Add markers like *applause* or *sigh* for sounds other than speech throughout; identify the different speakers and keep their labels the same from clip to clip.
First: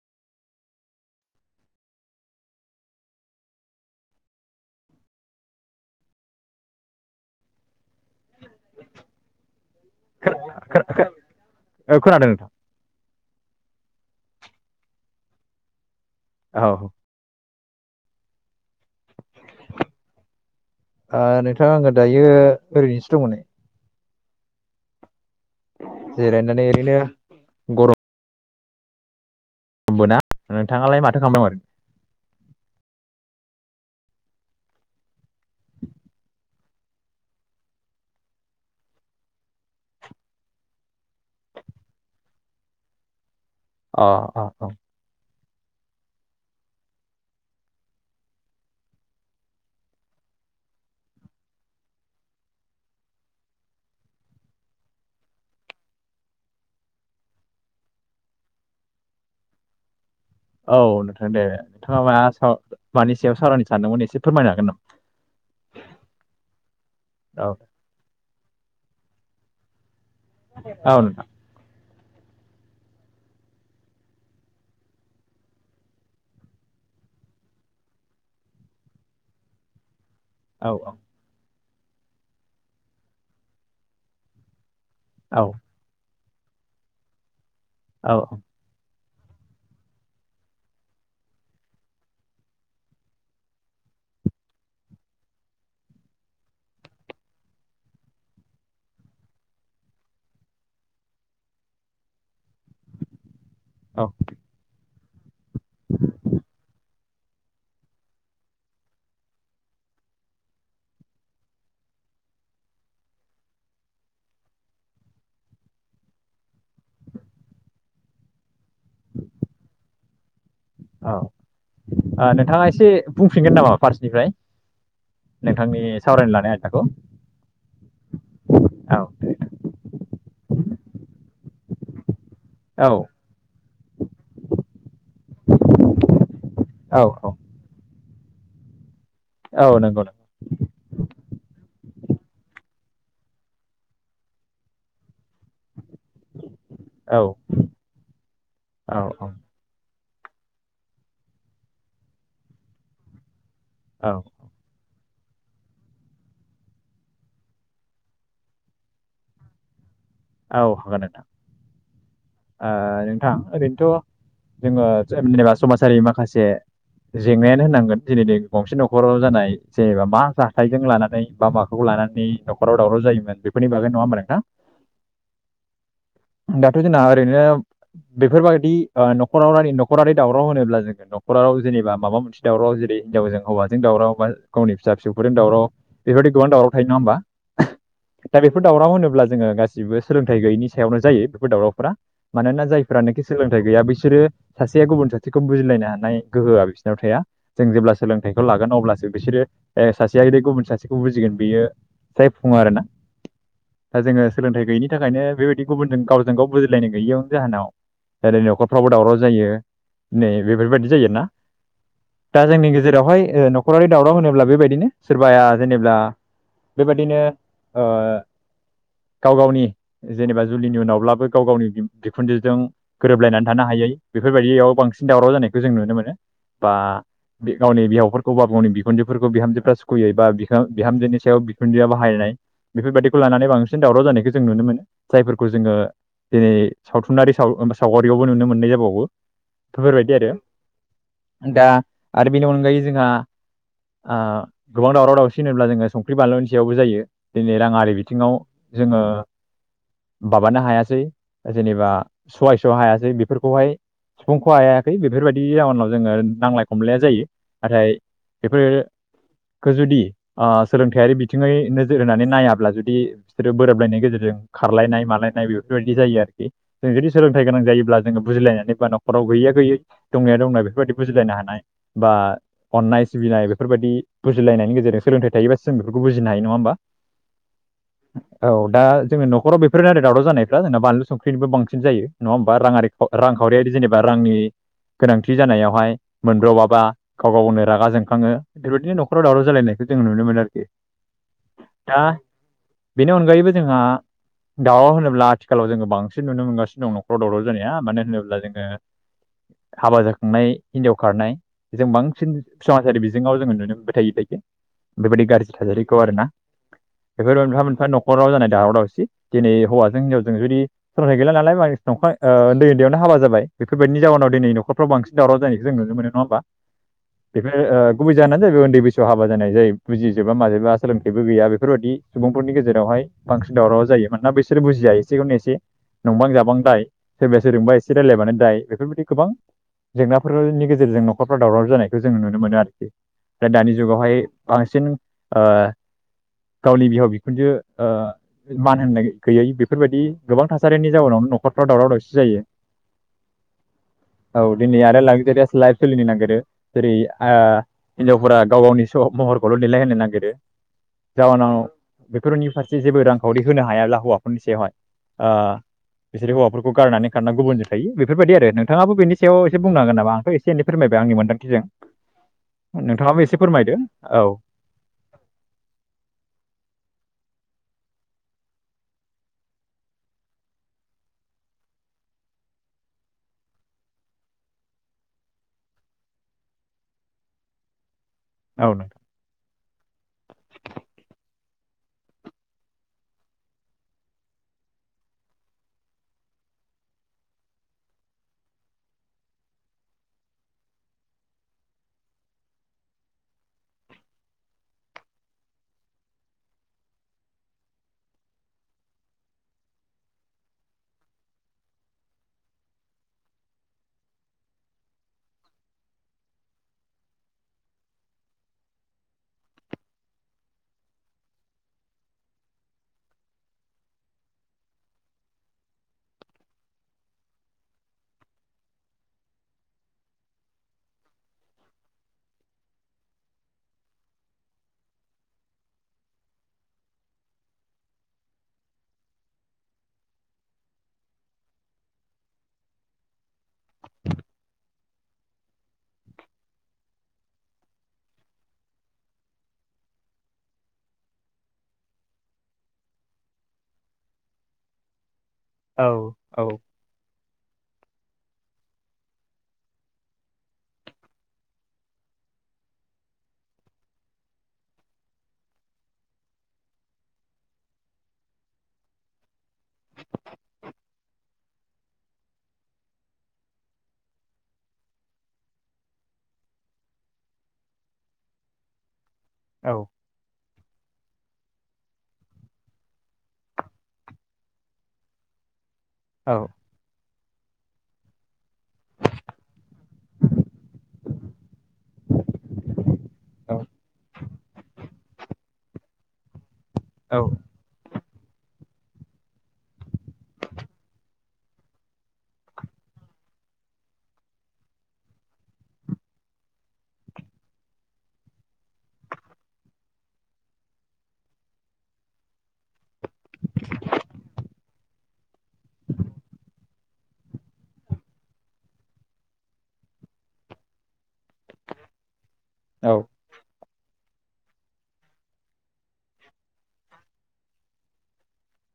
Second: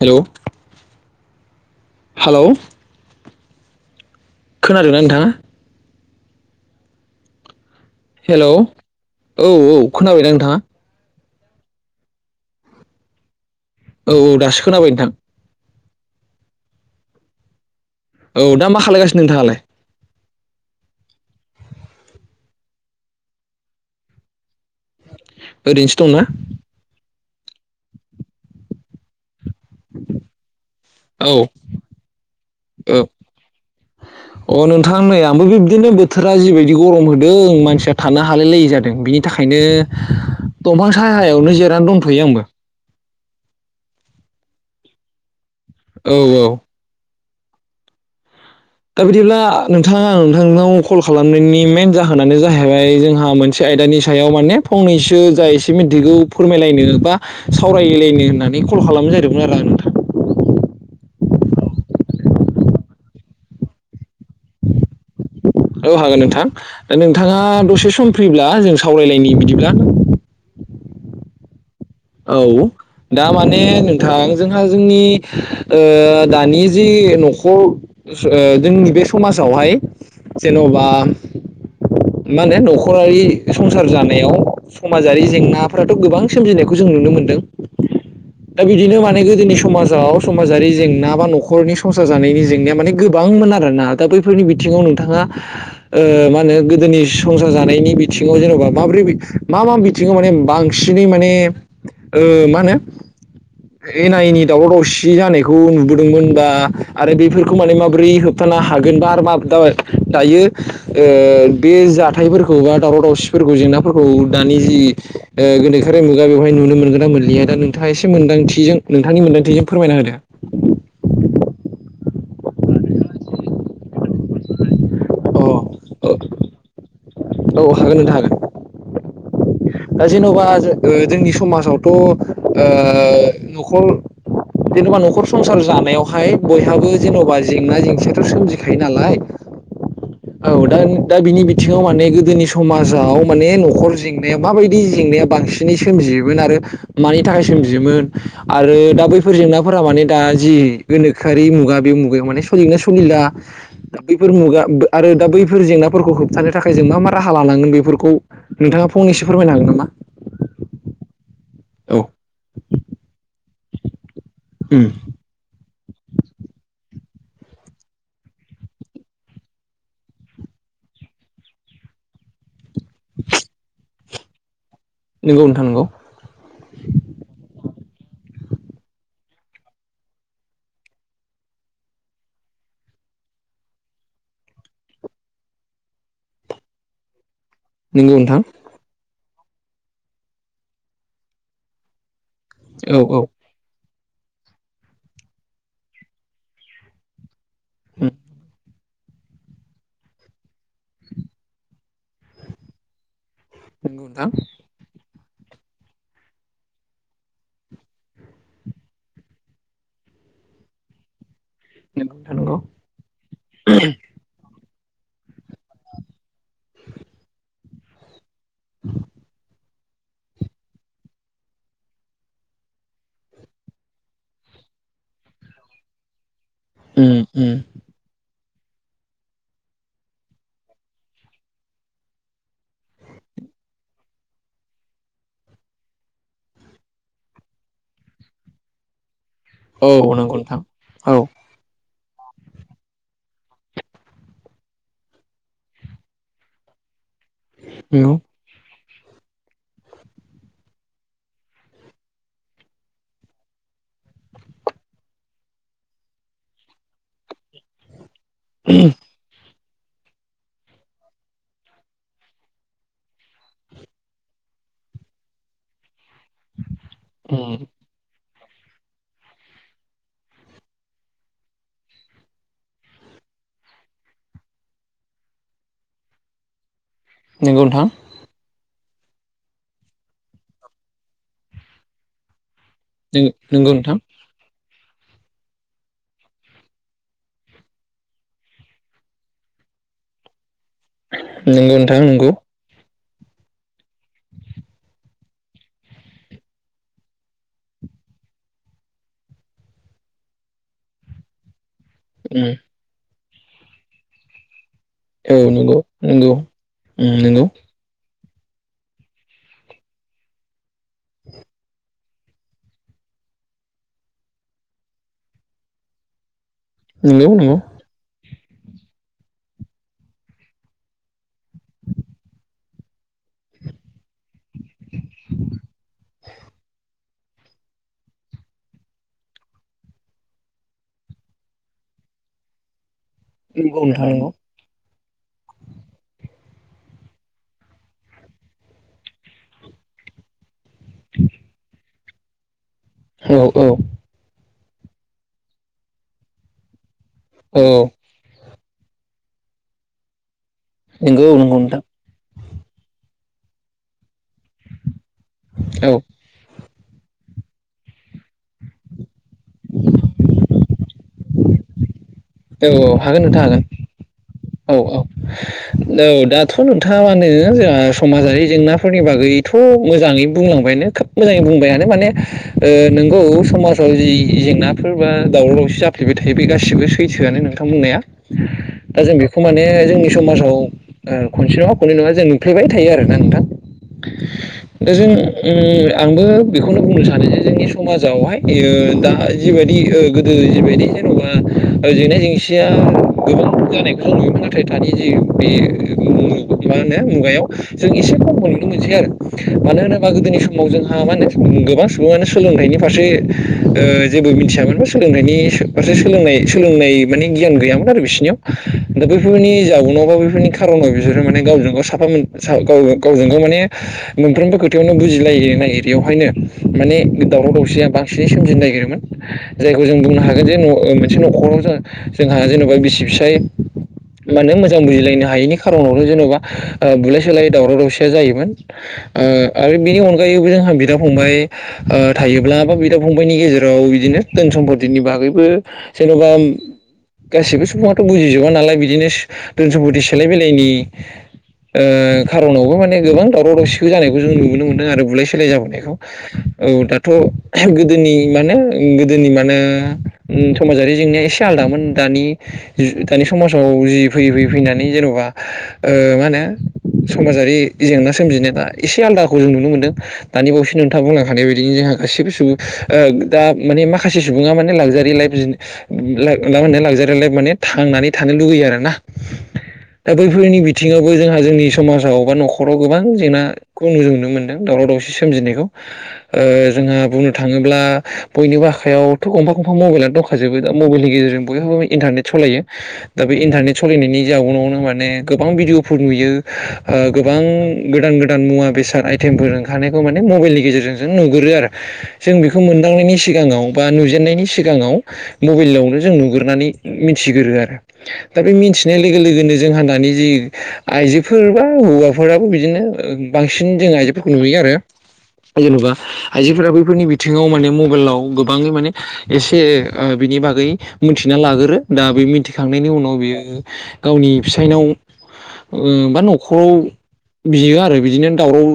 Speaker 1: Hello hello खोनादोंना नोंथाङा hello औ औ खोनाबायना नोंथाङा
Speaker 2: खोनादों नोंथां
Speaker 1: औ दासो खोनाबाय नोंथां
Speaker 2: औ
Speaker 1: औ दा मा खालायगासिनो नोंथाङालाय
Speaker 2: नोंथां आंङो दायो ओरैनोसो दंमोन नै
Speaker 1: ओरैनोसो दंना
Speaker 2: जिरायनानै ओरैनो गरम बोना नोंथाङालाय माथो
Speaker 1: औ
Speaker 2: खालामदों मोन
Speaker 1: औ *unintelligible* अ नोंथां नै आंबो बे बिब्दिनो बोथोरा जिबायदि गरम होदों मानसिया थानो हालाय लायै जादों बिनि थाखाय ओंखायनो दंफां साहायावनो जिरनानै दंथ'यो आंबो
Speaker 2: अ अ अ
Speaker 1: औ औ दा बिदिब्ला नोंथाङा आं नोंथांनाव कल खालामनायनि मेन जाहोनानो जाहैबाय जोंहा मोनसे आयदानि सायाव माने फंनैसो जा एसे मिथिगौ फोरमायलायनो बा सावरायलायनो होननानै कल खालामनो जादोंमोन आरो आं नोंथां
Speaker 2: अ औ दे नोंथाङा मा मानि सायाव सावरायनो सानदोंमोन एसे फोरमायनो हागोन नामा
Speaker 1: औ हागोन नोंथां दा नोंथाङा
Speaker 2: औ
Speaker 1: दसे सम फ्रिब्ला जों सावरायलायनायनि बिदिब्ला
Speaker 2: औ नोंथां
Speaker 1: औ दा माने नोंथां जोंहा जोंनि ओ दानि जि न'खर ओ जोंनि बे समाजावहाय
Speaker 2: औ
Speaker 1: जेन'बा
Speaker 2: औ
Speaker 1: मा होनो न'खरारि संसार जानायाव समाजारि
Speaker 2: औ
Speaker 1: जेंनाफोराथ' गोबां सोमजिनायखौ जों नुनो मोनदों दा बिदिनो माने ने गोदोनि समाजाव समाजारि जेंना बा न'खरनि संसार जानायनि जेंनाया माने गोबांमोन आरोना दा बैफोरनि बिथिंङाव नोंथाङा ओ मा होनो गोदोनि संसार जानायनि बिथिंङाव जेन'बा माब्रै मा मा बिथिंङाव माने बांसिनै माने ओ मा होनो
Speaker 2: औ
Speaker 1: एना एनि दावराव दावसि जि जानायखौ नुबोदोंमोनबा आरो बेफोरखौ माने माबोरै होबथानो हागोनबा आरो मा *unintelligible* दायो ओ बे जाथायफोरखौ बा दावराव दावसिफोरखौ जेंनाफोरखौ दानि जि ओ गोनोखोआरि मुगा बे नुनो मोनगोना मोन्या दा नोंथाङा एसे मोनदांथिजोंनि मोनदांथिजों फोरमायना होदो
Speaker 2: औ नोंथांङा एसे बुंफिनगोन नामा फार्सनिफ्राय नोंथांनि
Speaker 1: औ
Speaker 2: सावरायनो लानाय आयदाखौ
Speaker 1: औ हागोन नोंथां
Speaker 2: औ
Speaker 1: हागोन दा जेन'बा जोंनि समाजावथ' ओ
Speaker 2: औ
Speaker 1: न'खर जेनबा न'खर संसार जानायावहाय बयहाबो
Speaker 2: औ औ
Speaker 1: जेन'बा जेंना जेंसियाथ' सोमजिखायो नालाय
Speaker 2: औ नोंगौ नों
Speaker 1: औ दा दा बिनि बिथिंङाव माने गोदोनि समाजाव माने न'खर जेंनायाव माबायदि जें या बांसिनै सोमजियोमोन आरो
Speaker 2: औ
Speaker 1: मानि थाखाय सोमजियोमोन आरो
Speaker 2: औ
Speaker 1: दा
Speaker 2: औ
Speaker 1: बैफोर जेंनाफोरा माने दा जि गोनोखोआरि मुगा बे मुगायाव माने सलियोना सलिला
Speaker 2: औ
Speaker 1: बैफोर मुगा आरो दा बैफोर जेंनाफोरखौ होबथानो थाखाय जों मा मा राहा लानांगोन बेफोरखौ नोंथाङा फंनैसो फोरमायनो हागोन नामा
Speaker 2: औ हागोन नोंथां
Speaker 1: औ
Speaker 2: ओ नोंथां ओरैनोथ' जोंङो
Speaker 1: उम
Speaker 2: जेनेबा समाजारि माखासे जेंनायानो होननांगोन दिनै नै गंसे न'खराव जानाय जेनेबा मा जाथायखौ लानानै बा माखौ लानानै लानानै नखराव जायोमोन बेफोरनि बागै नङा होनबा नोंथां
Speaker 1: नोंगौ नोंथां नोंगौ
Speaker 2: दाथ' जोंना *inaudible* बेफोरबायदि ओ न'खराव न'खरारि दावराव होनोब्ला जोंङो नखराव जेनेबा माबा मोनसे दावराव जेरै हिनजावजों हौवाजों दावराव बा गावनि फिसा फिसौफोरजों दावराव बेफोरबायदि गोबां दावराव थायो नङा होमबा
Speaker 1: नंगौ नोंथां
Speaker 2: दा बेफोर दावराव होनोब्ला जोंङो गासिबो सोलोंथाइ गैयैनि सायावनो जायो बेफोर दावरावफोरा मानोना
Speaker 1: औ औ
Speaker 2: जायफोरानोखि सोलोंथाइ गैया बिसोर बिसोरो सासेया गुबुन सासेखौ बुजिलायनो हानाय गोहोआ बिसोरनाव थाया जों जेब्ला
Speaker 1: उम
Speaker 2: सोलोंथाइखौ लागोन अब्ला बिसोरो सासेया गुबुन सासेखौ बुजिगोन बियो जायफुङो आरो ना दा
Speaker 1: नंगौ नोंथां
Speaker 2: जोंङो सोलोंथाइ गैयिनि थाखायनो बेबायदि गुबुनजों गावजों गाव बुजि लायनाय गैयियावनो जाहोनाव ओरै न'खरफ्रावबो दावराव जायो नै बेफोरबायदि जायो आरोना
Speaker 1: नंगौ नोंथां
Speaker 2: दा
Speaker 1: नंगौ
Speaker 2: जोंनि गेजेरावहाय ओ न'खरारि दावराव होनोब्ला बेबायदिनो सोरबाया जेनेबा बेबायदिनो ओ गाव गावनि जेनेबा जुलिनि उनावब्लाबो गाव गावनि बिखुनजोजों गोरोबलायनानै थानो हायै बेफोरबायदियाव बांसिन दावराव जानायखौ जों नुनो मोनो बा
Speaker 1: उम उम
Speaker 2: गावनि बिहावफोर गावबा गावनि बिखुनजोफोरखौ बिहामजोफ्रा सुखुयै बा बि बिहामजोनि सायाव बिखुनजोआ बाहायनाय बेफोरबायदिखौ लानानै बांसिन दावराव जानायखौ जों नुनो मोनो जायफोरखौ जोंङो दिनै सावथुनारि साव सावगारियावबो नुनो मोननाय जाबावो।
Speaker 1: औ
Speaker 2: बेफोरबायदि आरो
Speaker 1: नंगौ नोंथां औ
Speaker 2: दा आरो बेनि अनगायै जोंहा ओ गोबां दावराव दावसि होनोब्ला जोंङो संख्रि बानलुनि सायावबो जायो। दिनै रांङारि
Speaker 1: नंगौ
Speaker 2: बिथिङाव जोंङो माबानो हायासै। जेनेबा सहायस' हायासै बेफोरखौहाय सिफुंखौ हायाखै बेफोरबायदि जाउनाव जोंङो नांलाय खमलाया जायो नाथाय बेफोर। खो जुदि सोलोंथाइयारि बिथिङै नोजोर होनानै नायाब्ला जुदि बिसोरो बोरोबलायनायनि गेजेरजों खारलायनाय मालायनाय बेफोरबायदि जायो आरोखि जों जुदि सोलोंथाइ
Speaker 1: उम
Speaker 2: गोनां जायोब्ला जोङो बुजिलायनाय। जेबा न'खराव गैयै गैयै दंनाया दंनाय बेफोरबायदि बुजिलायनो हानाय बा अननाय सिबिनाय बेफोर फोरबादि बुजिलायनायनि गेजेरजों सोंथाइ थायोबासो जोंफोरखौ बुजिनो हायो नङा ओमबा?
Speaker 1: नोंगौ नोंथां।
Speaker 2: दा जोंनि न'खर बेफोरनो आरो दावराव जानायफ्रा जोंना बानलु संख्रिनिबो बांसि जायो नङा होम बा राङारि रांखावरियारि
Speaker 1: नंगौ नोंथां
Speaker 2: जेनेबा रांनि गोनांथि जानायावहाय मोनब्र'बाबा गाव गावनो रागा जोंखाङो बेबायदिनो न'खराव दावराव जालायनायखौ जों जों नुनो मोन आरोखि ।
Speaker 1: नोंगौ नोंथां नोंगौ।
Speaker 2: बेनि अनगायैबो जोंहा दाउ होनोब्ला खालाव जोङो बांसिन नुनो मोनगानो दं न'खराव दावराव जानाया मानो होनोब्ला जोङो। हाबा जाखांनाय हिन्जाव खारनाय। जों बांसिन समाजारि बिजोङाव जोङो नुनो मोनबाय थायो बिबायदि। बेबायदि
Speaker 1: औ
Speaker 2: गाज्रि
Speaker 1: नंगौ
Speaker 2: थासारिखौ आरोना
Speaker 1: नंगौ
Speaker 2: बेफोर
Speaker 1: नंगौ
Speaker 2: मोनफा मोनफा न'ख खहराव जानाय दावराव दावसि दिनै हौवाजों हिनजाजजों जुदि सरसाइ गैला नालाय बा दंखाय ओ उन्द उन्दैयावनो हाबा जाबाय बेफोरबायदि जाहोनाव दिनै न'खराव बसिनाव जानायखौ जों नुनो मोनो नङा ओमबा।
Speaker 1: नंगौ
Speaker 2: बेफोर ओ गुबुबै जाना जै उन्दै बैसोआव हाबा जानाय जायो बुजिजोबा माजोबा सोलोंथाइबो गैया बेफोरबायदि सुबुंफोरनि गेजेरावहाय बां ओंख्रि दावराव जायो मानोना बिसोर बुजिया एसेखौनो एसे नंबां जाबां दाय। सोरबाया सोरजोंबा एसे रायजलायबानो दाय बेफोरबायदि गोबां। जेंनाफोरनि गेजेरजों न'खरफाव दावराव जानायखौ जोंङो नुनो मोनो आरोखि। दा दानि
Speaker 1: नंगौ नोंथां
Speaker 2: जुगावहाय
Speaker 1: नंगौ
Speaker 2: बांसिन ओ गावनि बिहाव बिखुनजो ओ मान होननाय गैयै बे। बेफोरबायदि गोबां थासारिनि जाउनावनो न'खरफ्राव दावराव दावसि जायो।
Speaker 1: औ औ।
Speaker 2: औ दिनै आरो लागजारेस लाइभ सोलिनो नागिरो जेरै आ
Speaker 1: औ
Speaker 2: ओ हिनजावफोरा। गाव गावनि स महरखौल' दलायहोनो नागिरो
Speaker 1: नंगौ
Speaker 2: जाउनाव
Speaker 1: नंगौ नोंथां
Speaker 2: बेफोरनि फारसे जेबो रां खावरि होनो हायाब्ला हौवाफोरनि सायावहाय ओ
Speaker 1: औ
Speaker 2: बिसोर हौवाफोरखौ गारनानै। खारना गुबुनजों थायो बेफोरबायदि आरो नोंथाङाबो बेनि सायाव एसे बुंनांगोन नामा आंथ' एसे एनै फोरमायबाय आंनि मोनदांथिजों।
Speaker 1: औ हागोन नोंथां हागोन।
Speaker 2: औ
Speaker 1: औ औ औ दाथ' नोंथा मानो जोंहा। ओ समाजारि जेंनाफोरनि बागैथ' मोजाङै बुंलांबायानो खोब मोजाङै बुंबायानो माने ओ ओ नोंगौ समाजाव जि जेंनाफोर बा दावराव दावसि जाफ्लेबाय थायो बे गासिबो। थैसोआनो नोंथां बुंनाया
Speaker 2: औ नोंथां
Speaker 1: दा जों बेखौ माने जोंनि समाजाव ओ खनसे नङा खननै नङा जों नुफ्लेबाय थायो आरोना नोंथां। दा जों ओम आंबो बेखौनो बुंनो सानो जे जोंनि समाजावहाय ओ ओ दा जिबायदि ओ गोदो जिबायदि जेन'बा जेंना जेंसिया गोबां जानाय खौव नुोमोन नाथाय दानि जे बे मुलुग। मा होनो मुगायाव जों एसे खम नुनोमोनसै आरो मानो होनोबा गोदोनि समाव जोंहा मा होनो गोबां सुबुङानो सोलोंथाइनि फारसे ओ जेबो मिथियामोन बा सोलोंथाइनि फारसे सोलोंनाय सोलोंनाय माने गियान गैयामोन आरो बिसोरनियाव दा बैफोरनि जाउनाव बा बैफोरनि खारनाव बिसोरो माने गावजों गाव साफा मोन सा गाव गावजों गाव माने मोनफ्रोमबो खोथायावनो बुजिलायनाय एरियावहायनो। माने दावराव दावसिया बांसिनै सोमजिनो नागिरोमोन जायखौ जों बुंनो हागोन जे न ओ मोन बे न'खराव जोंहा जेनेबा बिसि फिसाय माने मोजां बुजिलायनो हायैनि खार'नावनो जेन'बा ओ बुलाय सोलाय दावराव-दावसिया जायोमोन। ओ आरो बिनि अनगायैबो जोंहा बिदा-फंबाय ओ थायोब्ला बा बिदा-फंबायनि गेजेराव बिदिनो धोन सम्पतिनि बागैबो जेन'बा गासिबो सुबुङाथ' बुजिजोबा नालाय बिदिनो धोन सम्पति सोलाय बेलायनि ओ खारनावबो माने गोबां दावराव दावसिखौ जानायखौ जों नुनो मोनदों आरो बुलाय सुलाय
Speaker 2: औ
Speaker 1: जाबोनायखौ औ दाथ' गोदोनि माने गोदोनि माने समाजारि जेंनाया एसे आलदामोन दानि दानि समाजाव जि फैयै फैयै फैनानै जेन'बा ओ मा होनो समाजारि जेंना सोमजिनाय दा एसे आलादाखौ जों नुनो मोनदों दानि असे नोंथाङा बुंलां हानाय बायदिनो जोंहा गासिबो सुबुं दा माने माखासे सुबुङा माने लागजारि लाइफ *unintelligible* लागजारि लाइफ माने थांनानै थानो लुुबैयो आरो ना
Speaker 2: औ
Speaker 1: दा बैफोरनि बिथिं बिथिङावबो जोंहा जोंनि समाजाव बा न'खराव गोबां जेंनाखौ नुनो मोनदों दावराव दावसि सोमजिनायखौ
Speaker 2: औ
Speaker 1: ओ जोंहा बुंनो थाङोब्ला बयनिबो आखायावथ' गंफा गंफा मबाइल दं खाजोबो दा मबाइलनि गेजेरजों बयहाबो इन्टारनेट सालायो दा बे इन्टारनेट सालायनायनि जाउनावनो माने गोबां भिडिअफोर नुयो ओ गोबां गोदान गोदान मुवा बेसाद आइटेमफोर ओंखारनायखौ माने मबाइलनि गेजेरजों जों नुगोरो आरो जों बेखौ मोन खांनायनि सिगाङाव बा नुजेननायनि सिगाङाव मबाइलावनो जों नुगोरानै मिथिगोरो आरो दा बे मिथिनाय लोगो लोगोनो जोंहा दानि जि आइजोफोर बा हौवाफोराबो बिदिनो बांसिन जों आइजोफोरखौ नुयो आरो जेन'बा आइजोफोरा बैफोरनि बिथिङाव माने मबाइलाव गोबाङै माने एसे ओ बिनि बागै मिथिना लाग्रो दा बे मिथिखांनायनि उनाव बियो गावनि फिसायनाव ओ बा न'खराव बियो आरो बिदिनो दावराव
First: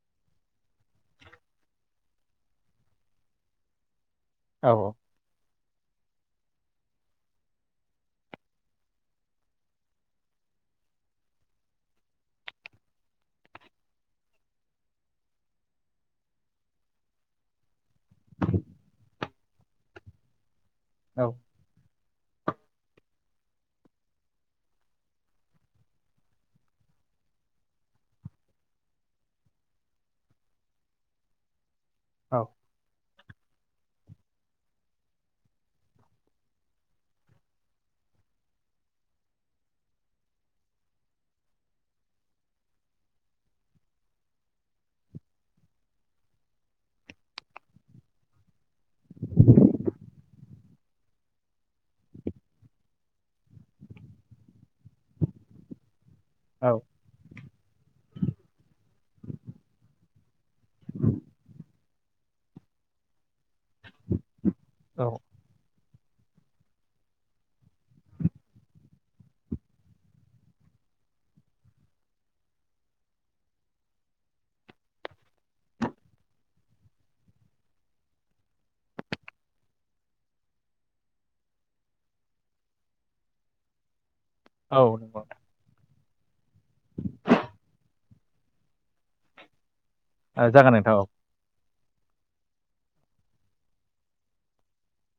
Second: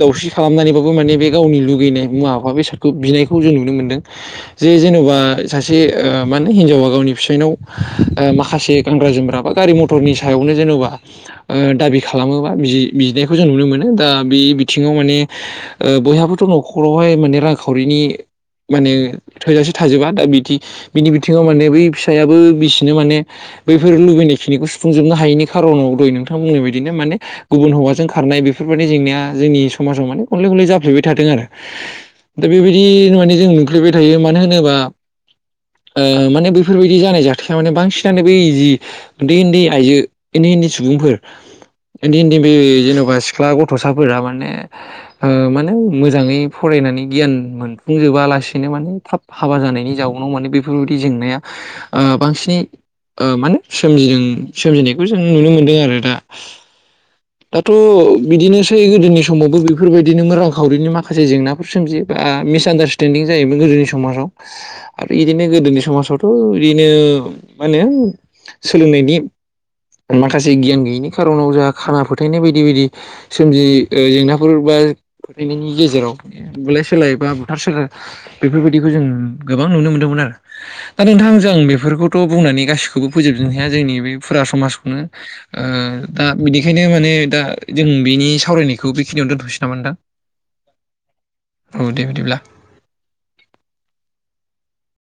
Speaker 1: दावस्रि खालामनानैबाबो माने बे गावनि लुगैनाय मुवाफा बेसादखौ बिनायखौ जों नुनो मोन्दों। जे
Speaker 2: औ औ
Speaker 1: जेन'बा सासे ओ माने हिनजावा गावनि फिसायनाव माखासे गानग्रा जोमग्रा बा गारि मथरनि सायावनो जेनेबा दाबि ओ खालामोबा बिनायखौ जों नुनो मोनो दा बे बिथिङाव माने ओ बयहाबोथ' न'खरावहाय माने रांखावरिनि माने थोजासे थाजोबा दा बि बिनि
Speaker 2: औ
Speaker 1: बिथिङाव माने बै फि सायाबो बिसिनो माने बैफोर लुबैनाय खिनिखौ सुफुंजोबनो हायैनि खारनाव दय नोंथां बुंनाय बायदिनो माने माने गुबुन हौवाजों खारनाय बेफोरबायदि जेंनाया जोंनि समाजाव माने खनले खनले जाफ्लेबाय थादों आरो
Speaker 2: औ
Speaker 1: दा बेबायदि माने जों नुफ्लेबाय थायो मानो होनोबा ओ माने बेैफोरबायदि जानाय जाथाया माने बांसिनानो बै जि उन्दै उन्दै आइजो उन्दै उन्दै सुबुं फोर उन्दै उन्दै बे जेन'बा सिख्ला गथ'साफोरा माने ओ माने मोजाङै फराय नानै गियान मोनफुंजोबा लासिनो माने थाब हाबा जानायनि जाउ नाव माने बेफोरबायदि जेंनाया ओ बांसिनै ओ माने सोमजिदों सोमजिनायखौ जों नुनो मोन्दों आरो दा
Speaker 2: औ
Speaker 1: दाथ' बिदिनो सै गोदोनि समावबो बेफोरबायदिनो रांखावरिनि माखासे जेंनाफोर सोमजियो बा मिसआडार्स्टेदिं जायो गोदोनि‌ समाजयाव
Speaker 2: औ
Speaker 1: आरो यदिनो गोदोनि समाजावथ' बिदिनो मा होनो सोलोंनायनि माखासे गियान गैयिनि खार'नाव जाहा खाना फोथायनाय बायदि बायदि सोमजियो जेंनाफोर बा फोथायनायनि गेजेराव बुलाय सोलाय बा बुथार सोलाय बेफोरबायदिखौ जों गोबां नुनो मोन्दोंमोन आरो दा नोंथांजों बेफोरखौथ' बुंनानै गासिखौबो फोजोबजोबनो हाया जोंनि बे फुरा
Speaker 2: औ
Speaker 1: समाजखौनो
Speaker 2: नंगौ नोंथां।
Speaker 1: दा बिनिखायनो माने दा जों बेनि सावरायनायखौ बेखिनियाव दोनथ'सै ना नोंथां।
Speaker 2: ओ, जागोन नोंथां औ
Speaker 1: औ दे बिदिब्ला